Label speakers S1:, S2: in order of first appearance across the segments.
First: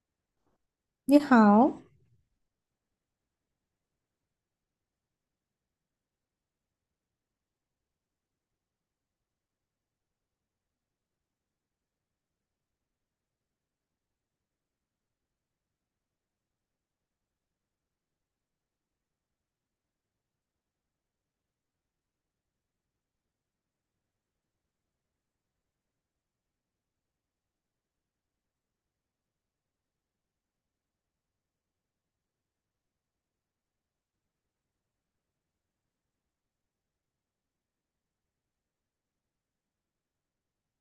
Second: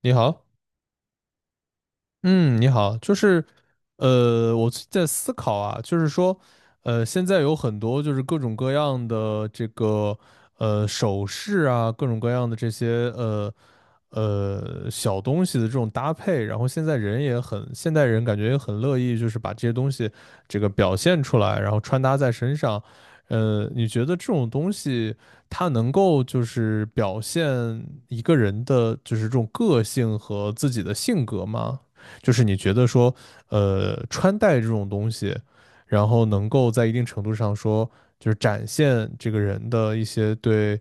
S1: 你好。
S2: 你好，
S1: 嗯，你好。我最近在思考啊。现在有很多就是各种各样的这个，首饰啊，各种各样的这些，小东西的这种搭配。然后现在人也很，现代人感觉也很乐意，就是把这些东西这个表现出来，然后穿搭在身上。你觉得这种东西它能够就是表现一个人的就是这种个性和自己的性格吗？就是你觉得说，穿戴这种东西，然后能够在一定程度上说，就是展现这个人的一些对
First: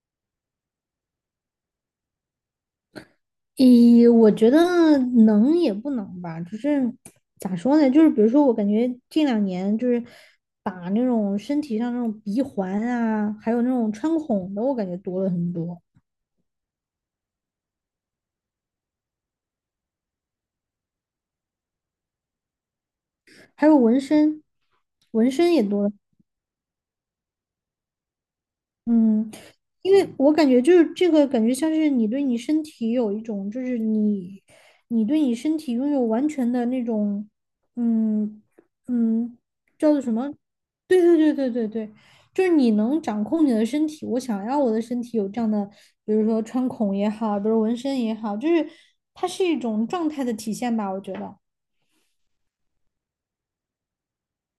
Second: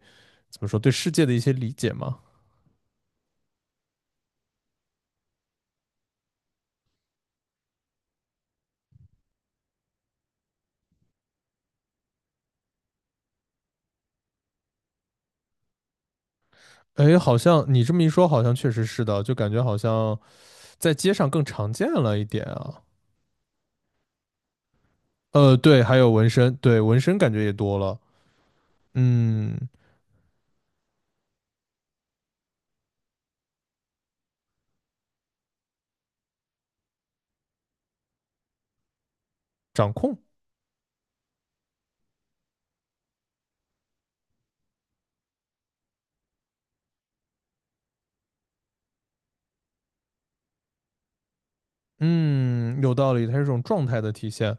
S1: 怎么说对世界的一些理解吗？
S2: 咦，我觉得能也不能吧，就是咋说呢？就是比如说，我感觉近两年就是打那种身体上那种鼻环啊，还有那种穿孔的，我感觉多了很多，
S1: 哎，好像你这么一说，好像确实是的，就感觉好像在街上更常见了一点啊。
S2: 还有纹身，纹身也
S1: 对，
S2: 多了。
S1: 还有纹身。对，纹身感觉也多了。
S2: 嗯，
S1: 嗯，
S2: 因为我感觉就是这个感觉像是你对你身体有一种，就是你对你身体拥有完全的那种，嗯嗯，
S1: 掌
S2: 叫做什
S1: 控。
S2: 么？对对对对对对，就是你能掌控你的身体。我想要我的身体有这样的，比如说穿孔也好，比如纹身也好，就是它是一种状态的体现吧，我觉得。
S1: 嗯，有道理，它是一种状态的体现。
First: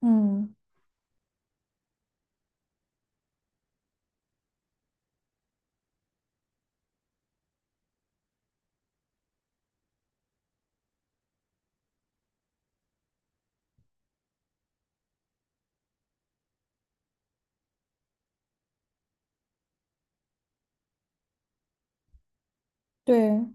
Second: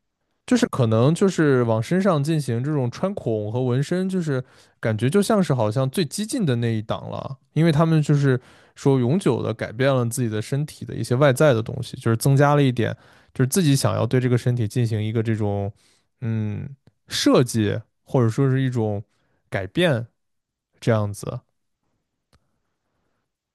S2: 嗯，
S1: 就是可能就是往身上进行这种穿孔和纹身，就是感觉就像是好像最激进的那一档了，因为他们就是说永久的改变了自己的身体的一些外在的东西，就是增加了一点，就是自己想要对这个身体进行一个这种嗯设计或者说是一种改变这样子。
S2: 对。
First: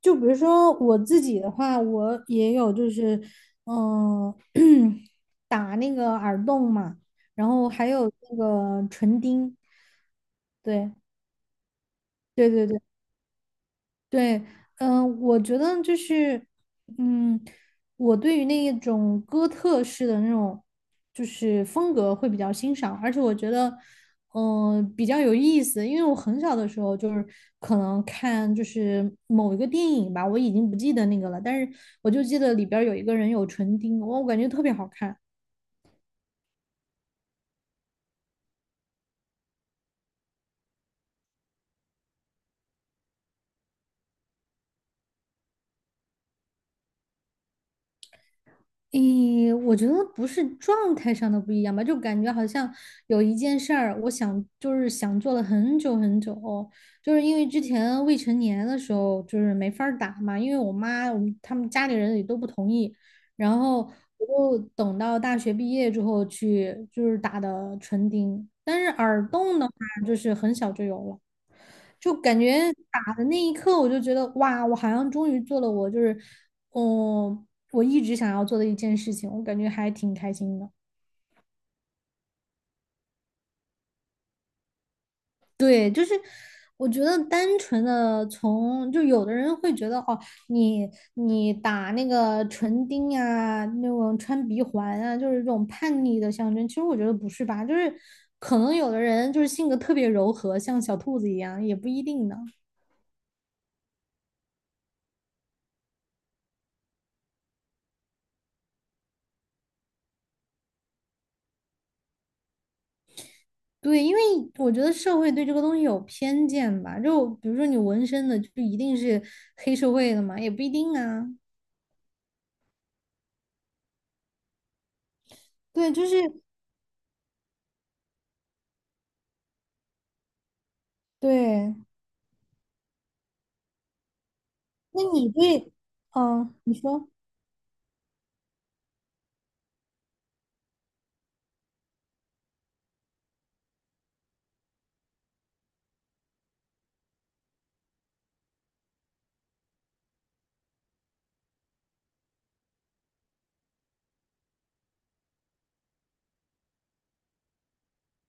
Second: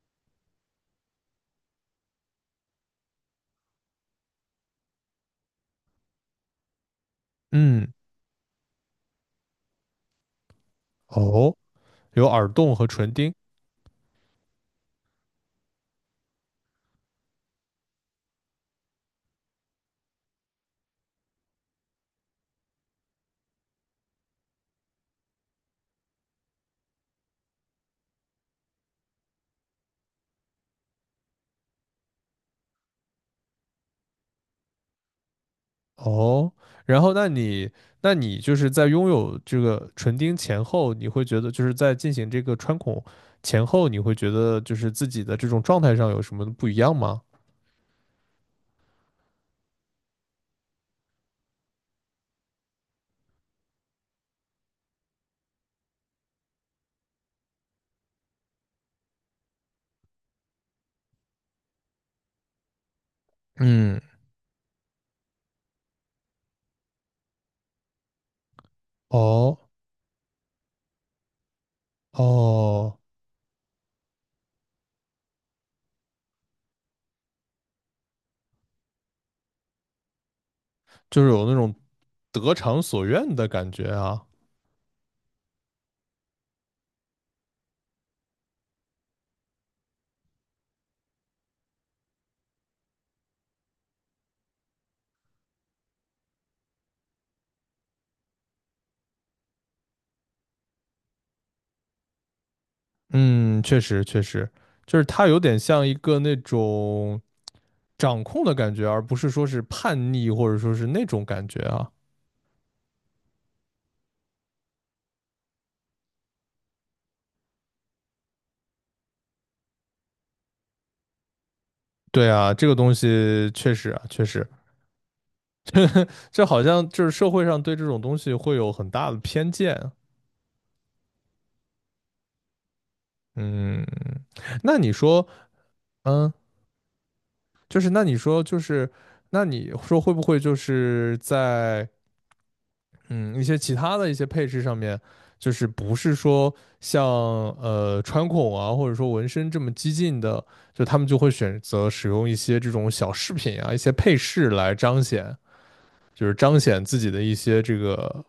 S2: 就比如说我自己的话，我也有就是，嗯、打那个耳洞嘛，然后还
S1: 嗯，
S2: 有那个唇钉，对
S1: 哦，有耳
S2: 对对
S1: 洞
S2: 对，
S1: 和唇钉。
S2: 对，我觉得就是，嗯，我对于那一种哥特式的那种就是风格会比较欣赏，而且我觉得，比较有意思，因为我很小的时候就是可能看就是某一个电影吧，我已经不记得那个了，但是我就记得里边儿有一个人有唇钉，我感觉特别好看。
S1: 哦，然后那你那你就是在拥有这个唇钉前后，你会觉得就是在进行这个穿孔前后，你会觉得就是自己的这种状态上有什么不一样吗？
S2: 诶，我觉得不是状态上的不一样吧，就感觉好像有一件事儿，我想就是想做了很久很久，就是因为之前未成年的时候就是没法儿打嘛，因为我妈我们他们家里人也都不同意，然后
S1: 嗯，
S2: 我就等到大学毕业之后去就是打的唇钉，但是耳
S1: 哦
S2: 洞呢？就是很小就有了。就感觉
S1: 哦，
S2: 打的那一刻，我就觉得哇，我好像终于做了我就是，嗯，我一直想要做的一件事情，我感觉还挺开心的。
S1: 就是有那种得偿所愿的感觉啊。
S2: 对，就是我觉得单纯的从，就有的人会觉得哦，你你打那个唇钉啊，那种穿鼻环啊，就是这种叛逆的象征。其实我觉得不是吧，就是可能有的人就是性格特别柔和，像小兔子一样，也不一定呢。
S1: 嗯，确实确实，就是它有点像一个那种掌控的感觉，而不是说是叛逆或者说是那种感觉啊。
S2: 对，因为我觉得社会对这个东西有偏见吧，就比如说你纹身的，就一定是黑社会的嘛，也不一定啊。
S1: 对啊，这个东西确实啊，确实。
S2: 对，就是
S1: 这好像就是社会上对这种东西会有很大的偏见啊。
S2: 对。
S1: 嗯，那你
S2: 那
S1: 说。
S2: 你对，
S1: 嗯，
S2: 嗯，你说，
S1: 就是那你说就是，那你说会不会就是在嗯一些其他的一些配饰上面，就是不是说像穿孔啊，或者说纹身这么激进的，就他们就会选择使用一些这种小饰品啊，一些配饰来彰显，就是彰显自己的一些这个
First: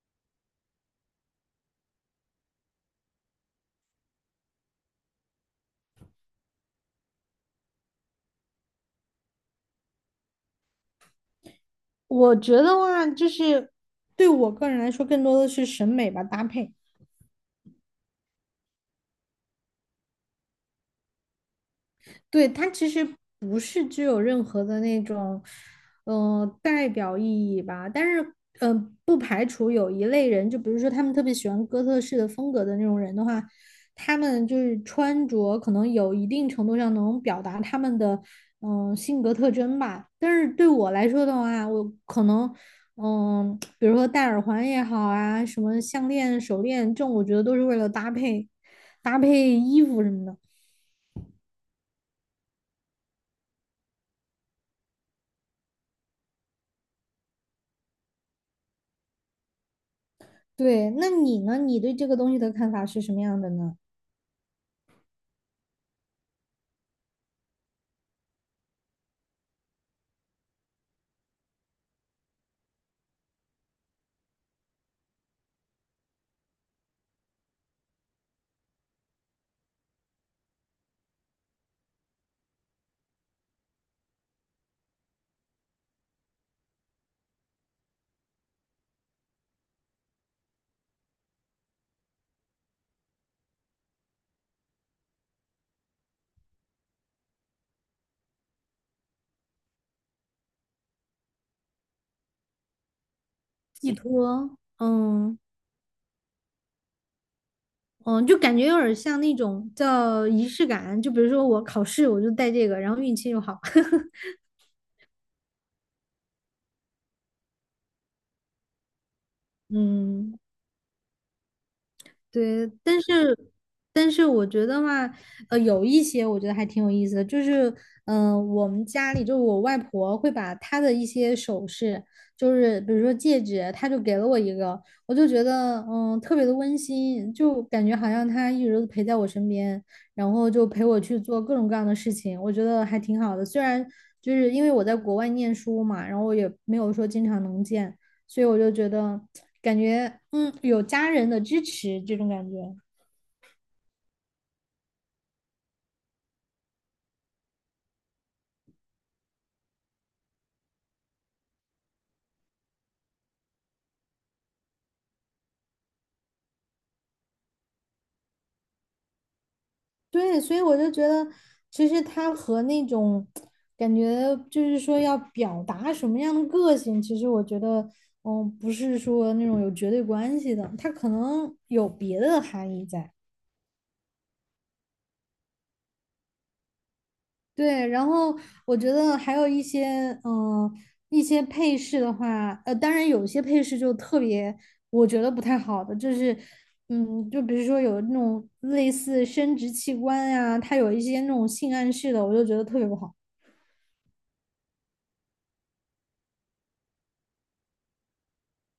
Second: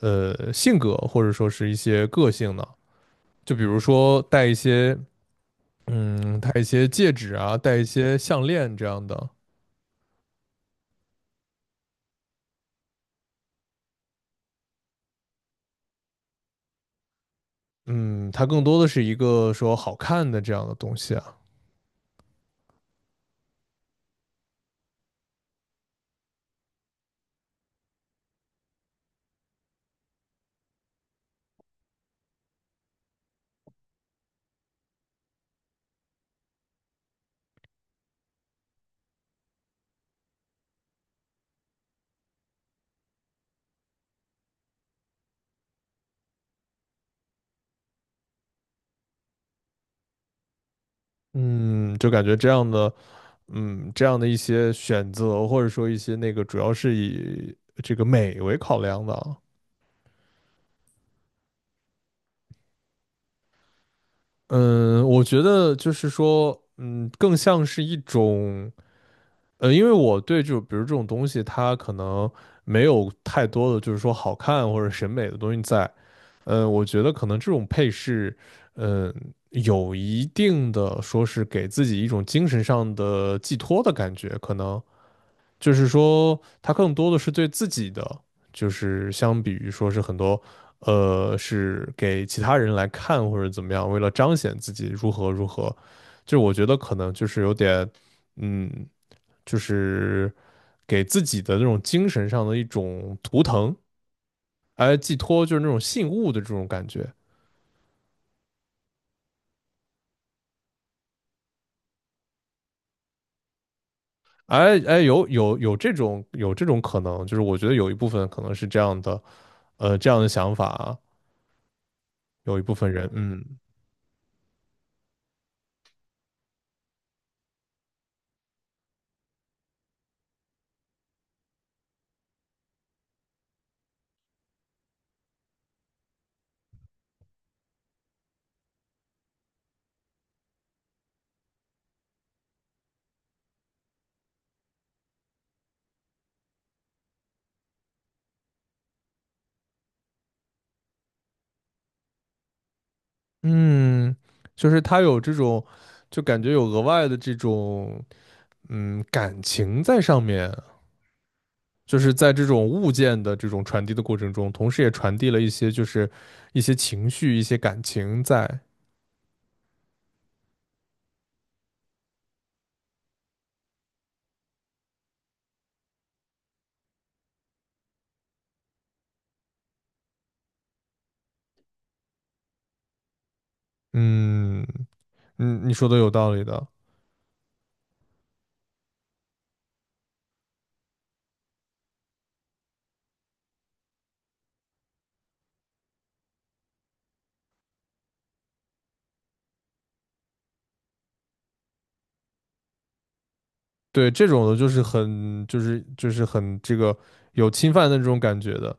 S1: 性格，或者说是一些个性呢？就比如说戴一些，嗯，戴一些戒指啊，戴一些项链这样的。
S2: 我觉得话就是对我个人来说，更多的是审美吧，搭配。
S1: 嗯，它更多的是一个说好看的这样的东西啊。
S2: 对，它其实不是具有任何的那种，代表意义吧。但是，不排除有一类人，就比如说他们特别喜欢哥特式的风格的那种人的话，他们就是穿着可能有一定程度上能表达他们的，性格特征吧。但是对我来说的话，我可能。比如说戴耳环也好啊，什么项链、手链，这种我觉得都是为了搭配衣服什么的。
S1: 嗯，就感觉这样的，嗯，这样的一些选择或者说一些那个，主要是以这个美为考量的啊。
S2: 对，那你呢？你对这个东西的看法是什么样的呢？
S1: 嗯，我觉得就是说，嗯，更像是一种。因为我对就比如这种东西，它可能没有太多的就是说好看或者审美的东西在，我觉得可能这种配饰，嗯、有一定的说是给自己一种精神上的寄托的感觉，可能就是说他更多的是对自己的，就是相比于说是很多，是给其他人来看或者怎么样，为了彰显自己如何如何，就我觉得可能就是有点，嗯，就是给自己的那种精神上的一种图腾。
S2: 寄托，
S1: 哎，寄
S2: 嗯
S1: 托就是那种信物的这种感觉。
S2: 嗯，就感觉有点像那种叫仪式感，就比如说我考试我就带这个，然后运气又好，
S1: 哎,有这种有这种可能，就是我觉得有一部分可能是这样的，这样的
S2: 嗯。
S1: 想法啊，有一
S2: 对，
S1: 部分
S2: 但
S1: 人。
S2: 是
S1: 嗯。
S2: 我觉得话，有一些我觉得还挺有意思的，就是我们家里就是我外婆会把她的一些首饰，就是比如说戒指，她就给了我一个，我就觉得特别的温馨，就感觉好像她一直都陪在我身边，然后就陪我去做各种各样的事情，我觉得还挺好的。虽然就是因为我在国外念书嘛，然后我也没有说经常能见。所以我就觉得感觉有家人的支持这种感觉，
S1: 嗯，就是他有这种，就感觉有额外的这种，嗯，感情在上面，就是在这种物件的这种传递的过程中，同时也传递了一些就是一些情绪、一些感情在。
S2: 对，所以我就觉得其实他和那种感觉就是说要表达什么样的个性，其实我觉得不是说那种有绝对关系的，他可能有别的含义在。
S1: 嗯。嗯，你说的有道理的。
S2: 对，然后我觉得还有一些，一些配饰的话，当然有些配饰就特别，我觉得不太好的，就是，就比如说有那种类似生殖器官呀、它有一些那种性暗示的，我就觉得特别不好。
S1: 对，这种的就是很这个有侵犯的这种感觉的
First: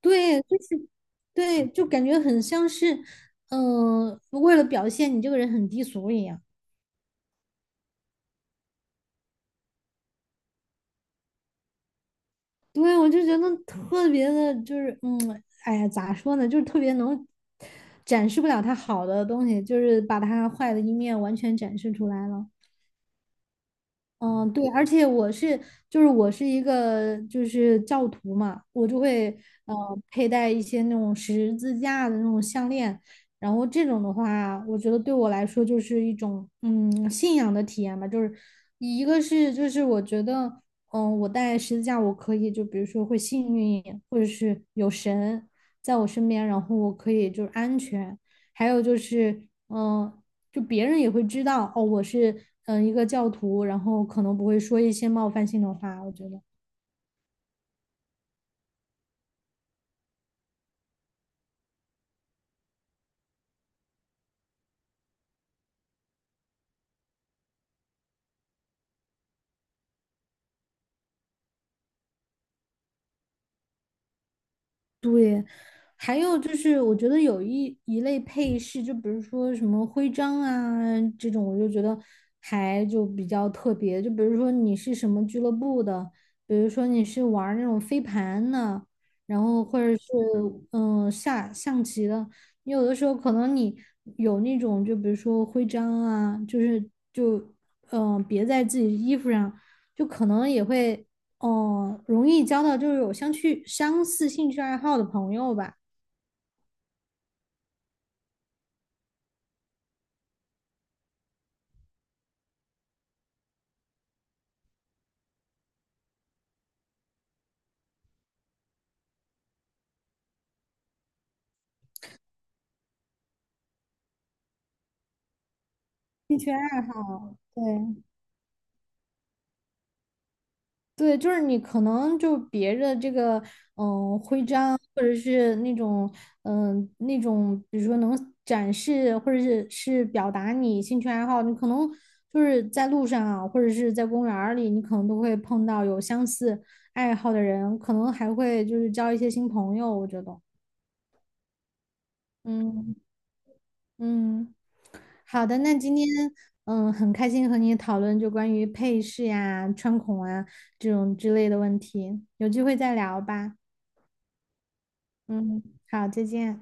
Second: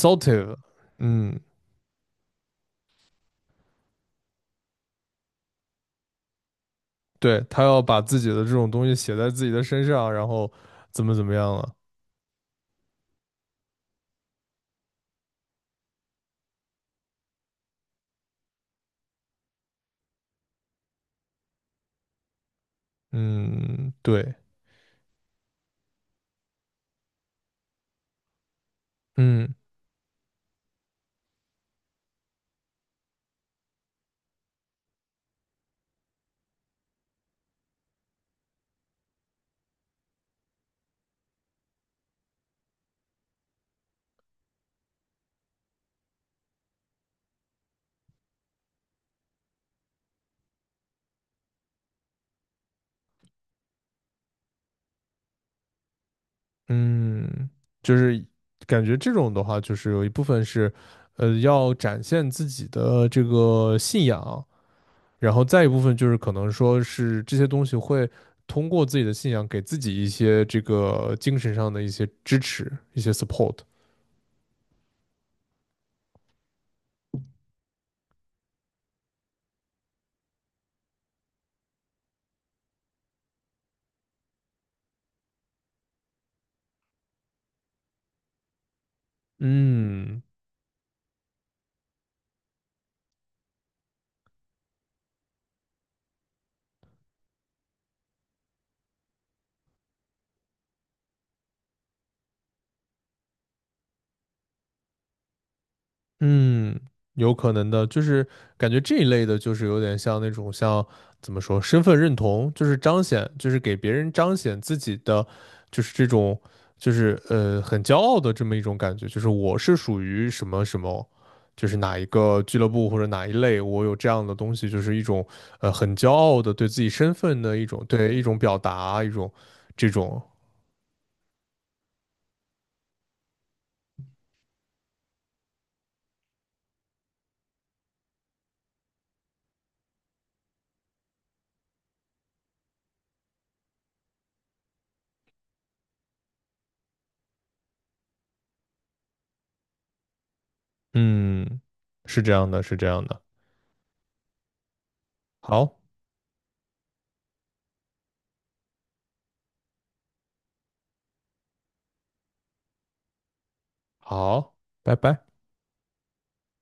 S2: 对，就是，
S1: 嗯，
S2: 对，就感觉很像是，为了表现你这个人很低俗一样。
S1: 对，他要把自己的这种东西写在自己的身上，然后怎么怎么样了。
S2: 对，我就觉得特别的，就是哎呀，咋说呢，就是特别能展示不了他好的东西，就是把他坏的一面完全展示出来了。
S1: 嗯，对。
S2: 嗯，对，而且我是，就是我是一个就是教徒嘛，我就会
S1: 嗯。
S2: 呃佩戴一些那种十字架的那种项链，然后这种的话，我觉得对我来说就是一种信仰的体验吧，就是一个是就是我觉得我戴十字架我可以就比如说会幸运一点，或者是有神在我身边，然后我可以就是安全，还有就是嗯。呃就别人也会知道哦，我是一个教徒，然后可能不会说一些冒犯性的话，我觉得。
S1: 嗯，就是感觉这种的话，就是有一部分是，要展现自己的这个信仰，然后再一部分就是可能说是这些东西会通过自己的信仰给自己一些这个精神上的一些支持，一些 support。
S2: 对，还有就是，我觉得有一类配饰，就比如说什么徽章啊这种，我就觉得还就比较特别。就比如说你是什么俱乐部的，比如说你是玩儿那种飞盘的，然后或者是
S1: 嗯。
S2: 下象棋的，你有的时候可能你有那种，就比如说徽章啊，就是就别在自己衣服上，就可能也会。哦，容易交到就是有相似兴趣爱好的朋友吧，
S1: 嗯，有可能的，就是感觉这一类的，就是有点像那种像怎么说，身份认同，就是彰显，就是给别人彰显自己的，就是这种，就是很骄傲的这么一种感觉，就是我是属于什么什么，就是哪一个俱乐部或者哪一类，我有这样的东西，就是一种很骄
S2: 兴
S1: 傲
S2: 趣
S1: 的对自
S2: 爱
S1: 己身
S2: 好，
S1: 份的
S2: 对
S1: 一种对一种表达，一种这种。
S2: 对，就是你可能就别的这个嗯、徽章，或者是那种那种，比如说能展示或者是表达你兴趣爱好，你可能就是在路上啊，或者是在公园儿里，你可能都会碰到有相似爱好的人，可能还会就是交一些新朋友，我觉得，
S1: 嗯，是这样的，是这
S2: 嗯。
S1: 样的。
S2: 嗯，好的，那
S1: 好。
S2: 今天很开心和你讨论就关于配饰呀、穿孔啊这种之类的问题，有机会再聊吧。
S1: 好，拜拜。
S2: 嗯，好，再见。